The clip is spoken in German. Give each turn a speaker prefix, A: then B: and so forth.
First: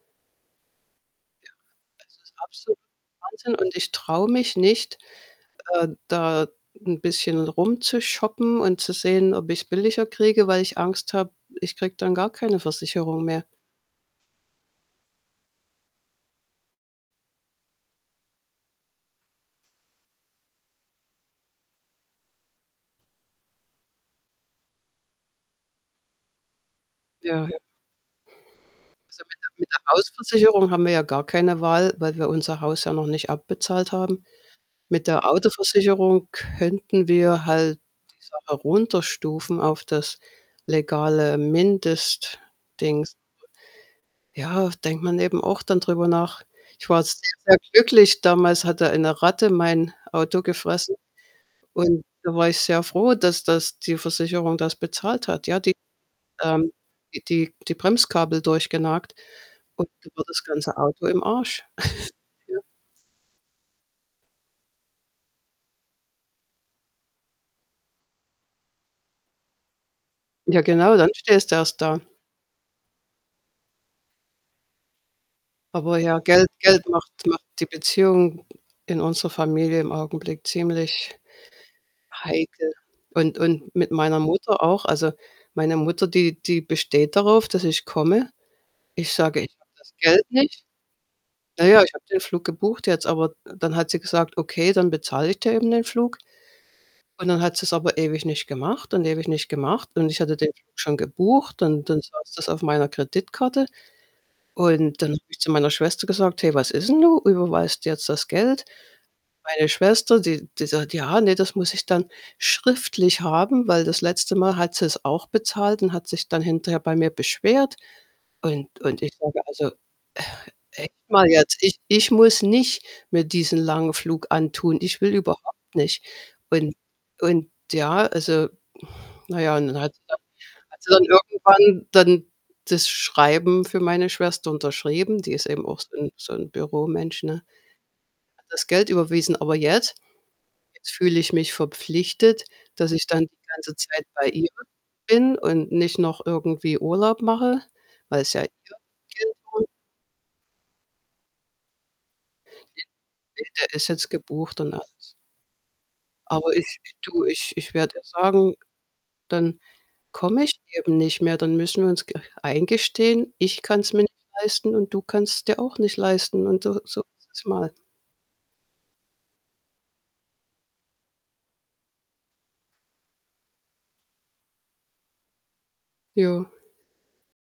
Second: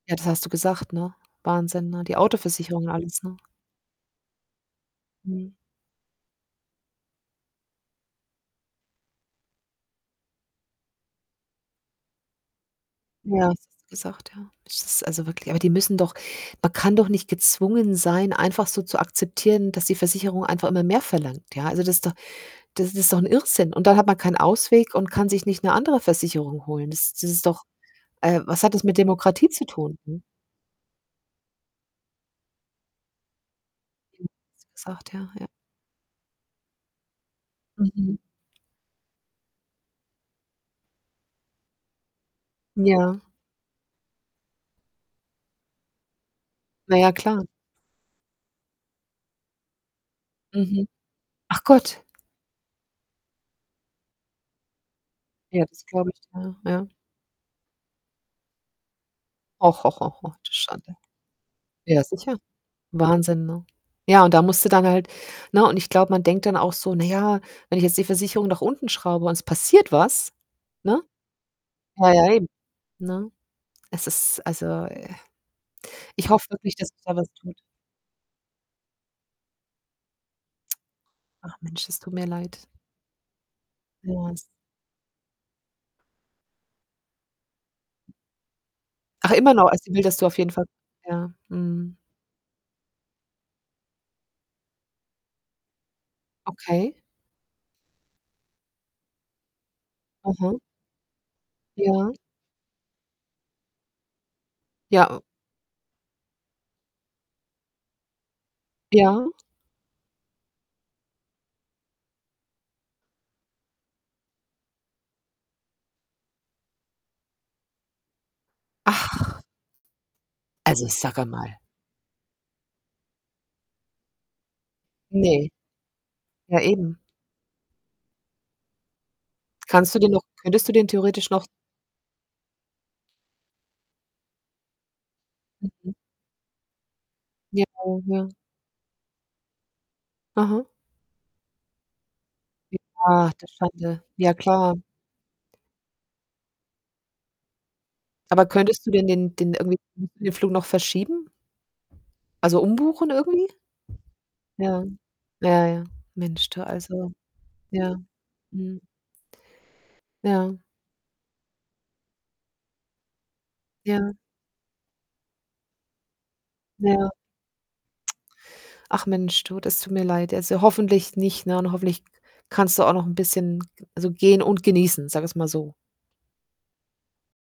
A: Ja, das hast du gesagt, ne?
B: Ja,
A: Wahnsinn, ne? Die
B: es ist absolut
A: Autoversicherung und alles, ne?
B: Wahnsinn und ich traue mich nicht,
A: Mhm.
B: ähm, da 'n bisschen rumzushoppen und zu sehen, ob ich's billiger kriege, weil ich Angst habe, ich kriege dann gar keine Versicherung mehr.
A: Ja, das hast du gesagt, ja. Es ist, also, wirklich aber die müssen doch man kann doch nicht gezwungen sein, einfach so zu akzeptieren, dass die Versicherung einfach immer mehr verlangt, ja? Also, das ist doch das ist doch 'n Irrsinn. Und dann hat man keinen Ausweg und kann sich nicht 'ne andere Versicherung holen. Das das
B: Ja,
A: ist
B: ja.
A: doch äh, was hat das mit Demokratie
B: [unintelligible]
A: zu
B: mit der
A: tun? Mhm.
B: Hausversicherung, haben wir ja gar keine Wahl, weil wir unser Haus ja noch nicht abbezahlt
A: [unintelligible] das hast du
B: haben. Mit
A: gesagt,
B: der
A: ja, ja.
B: Autoversicherung könnten wir halt die
A: Mhm.
B: Sache runterstufen auf das legale Mindestdings.
A: Ja.
B: [unintelligible] Ja, denkt man eben auch dann drüber nach. Ich
A: Na
B: war
A: ja,
B: sehr,
A: klar.
B: sehr glücklich, damals hatte eine Ratte mein Auto
A: Mhm.
B: gefressen.
A: Ach Gott.
B: Und da war ich sehr froh, dass das die Versicherung das bezahlt hat, ja.
A: Ja,
B: Die,
A: das glaube ich, ja,
B: ähm,
A: ja.
B: die die Bremskabel durchgenagt
A: Och,
B: und
A: oh,
B: da war
A: oh,
B: das
A: du
B: ganze
A: Schande.
B: Auto im Arsch.
A: Ja, sicher.
B: Ja.
A: Wahnsinn, ne? Ja, und da musste dann halt ne? Und ich glaube, man denkt dann auch so: „Na ja, wenn ich jetzt die Versicherung nach unten schraube und es passiert was“,
B: Ja genau,
A: ne?
B: dann stehst du erst da.
A: Ja, ja, eben. Ne? Es ist, also, äh
B: Aber ja,
A: ich hoffe
B: Geld
A: wirklich,
B: Geld
A: dass sich
B: macht
A: da was
B: macht
A: tut.
B: die Beziehung in unserer Familie im Augenblick ziemlich
A: Ach Mensch, das tut mir leid.
B: heikel. Und Und mit meiner
A: [unintelligible]
B: Mutter auch. Also, meine Mutter, die die besteht darauf, dass ich komme. Ich
A: Ach,
B: sage:
A: immer
B: „Ich
A: noch,
B: habe
A: also,
B: das
A: sie will, dass
B: Geld
A: du auf jeden Fall
B: nicht.“
A: ja,
B: Na ja, ich
A: mhm.
B: habe den Flug gebucht jetzt, aber dann hat sie gesagt: „Okay, dann bezahle ich dir eben den Flug.“
A: Okay.
B: Und dann hat sie's aber ewig nicht gemacht und ewig nicht gemacht. Und ich hatte den
A: Mhm.
B: Flug schon gebucht und dann
A: Ja.
B: saß das auf meiner Kreditkarte. Und
A: Ja,
B: dann habe
A: o
B: ich zu meiner Schwester gesagt: „Hey, was ist denn nun? Überweist du jetzt das Geld?“
A: Ja.
B: Meine Schwester, die die sagt: „Ja, ne, das muss ich dann schriftlich haben.“ Weil das letzte Mal hat sie's auch bezahlt und hat sich dann hinterher bei mir beschwert. Und Und ich sage:
A: Ach.
B: „Also,
A: Also,
B: echt
A: sage
B: mal jetzt,
A: mal.
B: ich ich muss nicht mir diesen langen Flug antun. Ich will
A: Ne,
B: überhaupt nicht.“
A: ja
B: Und
A: eben.
B: Und ja, also na ja, und dann hat
A: Kannst du
B: sie
A: den noch könntest du
B: hat
A: den
B: sie dann hat
A: theoretisch
B: sie
A: noch
B: dann irgendwann dann das Schreiben für meine Schwester unterschrieben. Die ist eben auch
A: Mhm.
B: so 'n so 'n Büromensch, ne?
A: Ja, ja.
B: Hat das Geld überwiesen. Aber jetzt,
A: Aha.
B: jetzt fühle ich mich verpflichtet, dass ich dann
A: Ach, du
B: die ganze
A: Schande.
B: Zeit bei
A: Ja,
B: ihr
A: klar.
B: bin und nicht noch irgendwie Urlaub mache, weil's ja.
A: Aber könntest du denn den den
B: [unintelligible]
A: irgendwie den Flug noch verschieben? Also,
B: [unintelligible]
A: umbuchen
B: Ne,
A: irgendwie?
B: der ist jetzt gebucht und
A: Ja,
B: alles.
A: ja, ja, Mensch
B: Aber
A: du
B: ich
A: also,
B: du, ich ich
A: ja.
B: werde ihr sagen:
A: Mhm.
B: „Dann komme ich
A: Ja.
B: eben nicht mehr, dann müssen wir uns eingestehen: „Ich kann's mir nicht
A: Ja.
B: leisten und du kannst es dir auch nicht leisten.“ Und so so
A: Ja.
B: [unintelligible] mal.
A: Ach Mensch, du, das tut mir leid jetzt. Also, hoffentlich nicht, ne? Und hoffentlich k kannst du auch noch 'n bisschen [unintelligible] also, gehen und genießen, sagen wir's mal so.
B: Ja.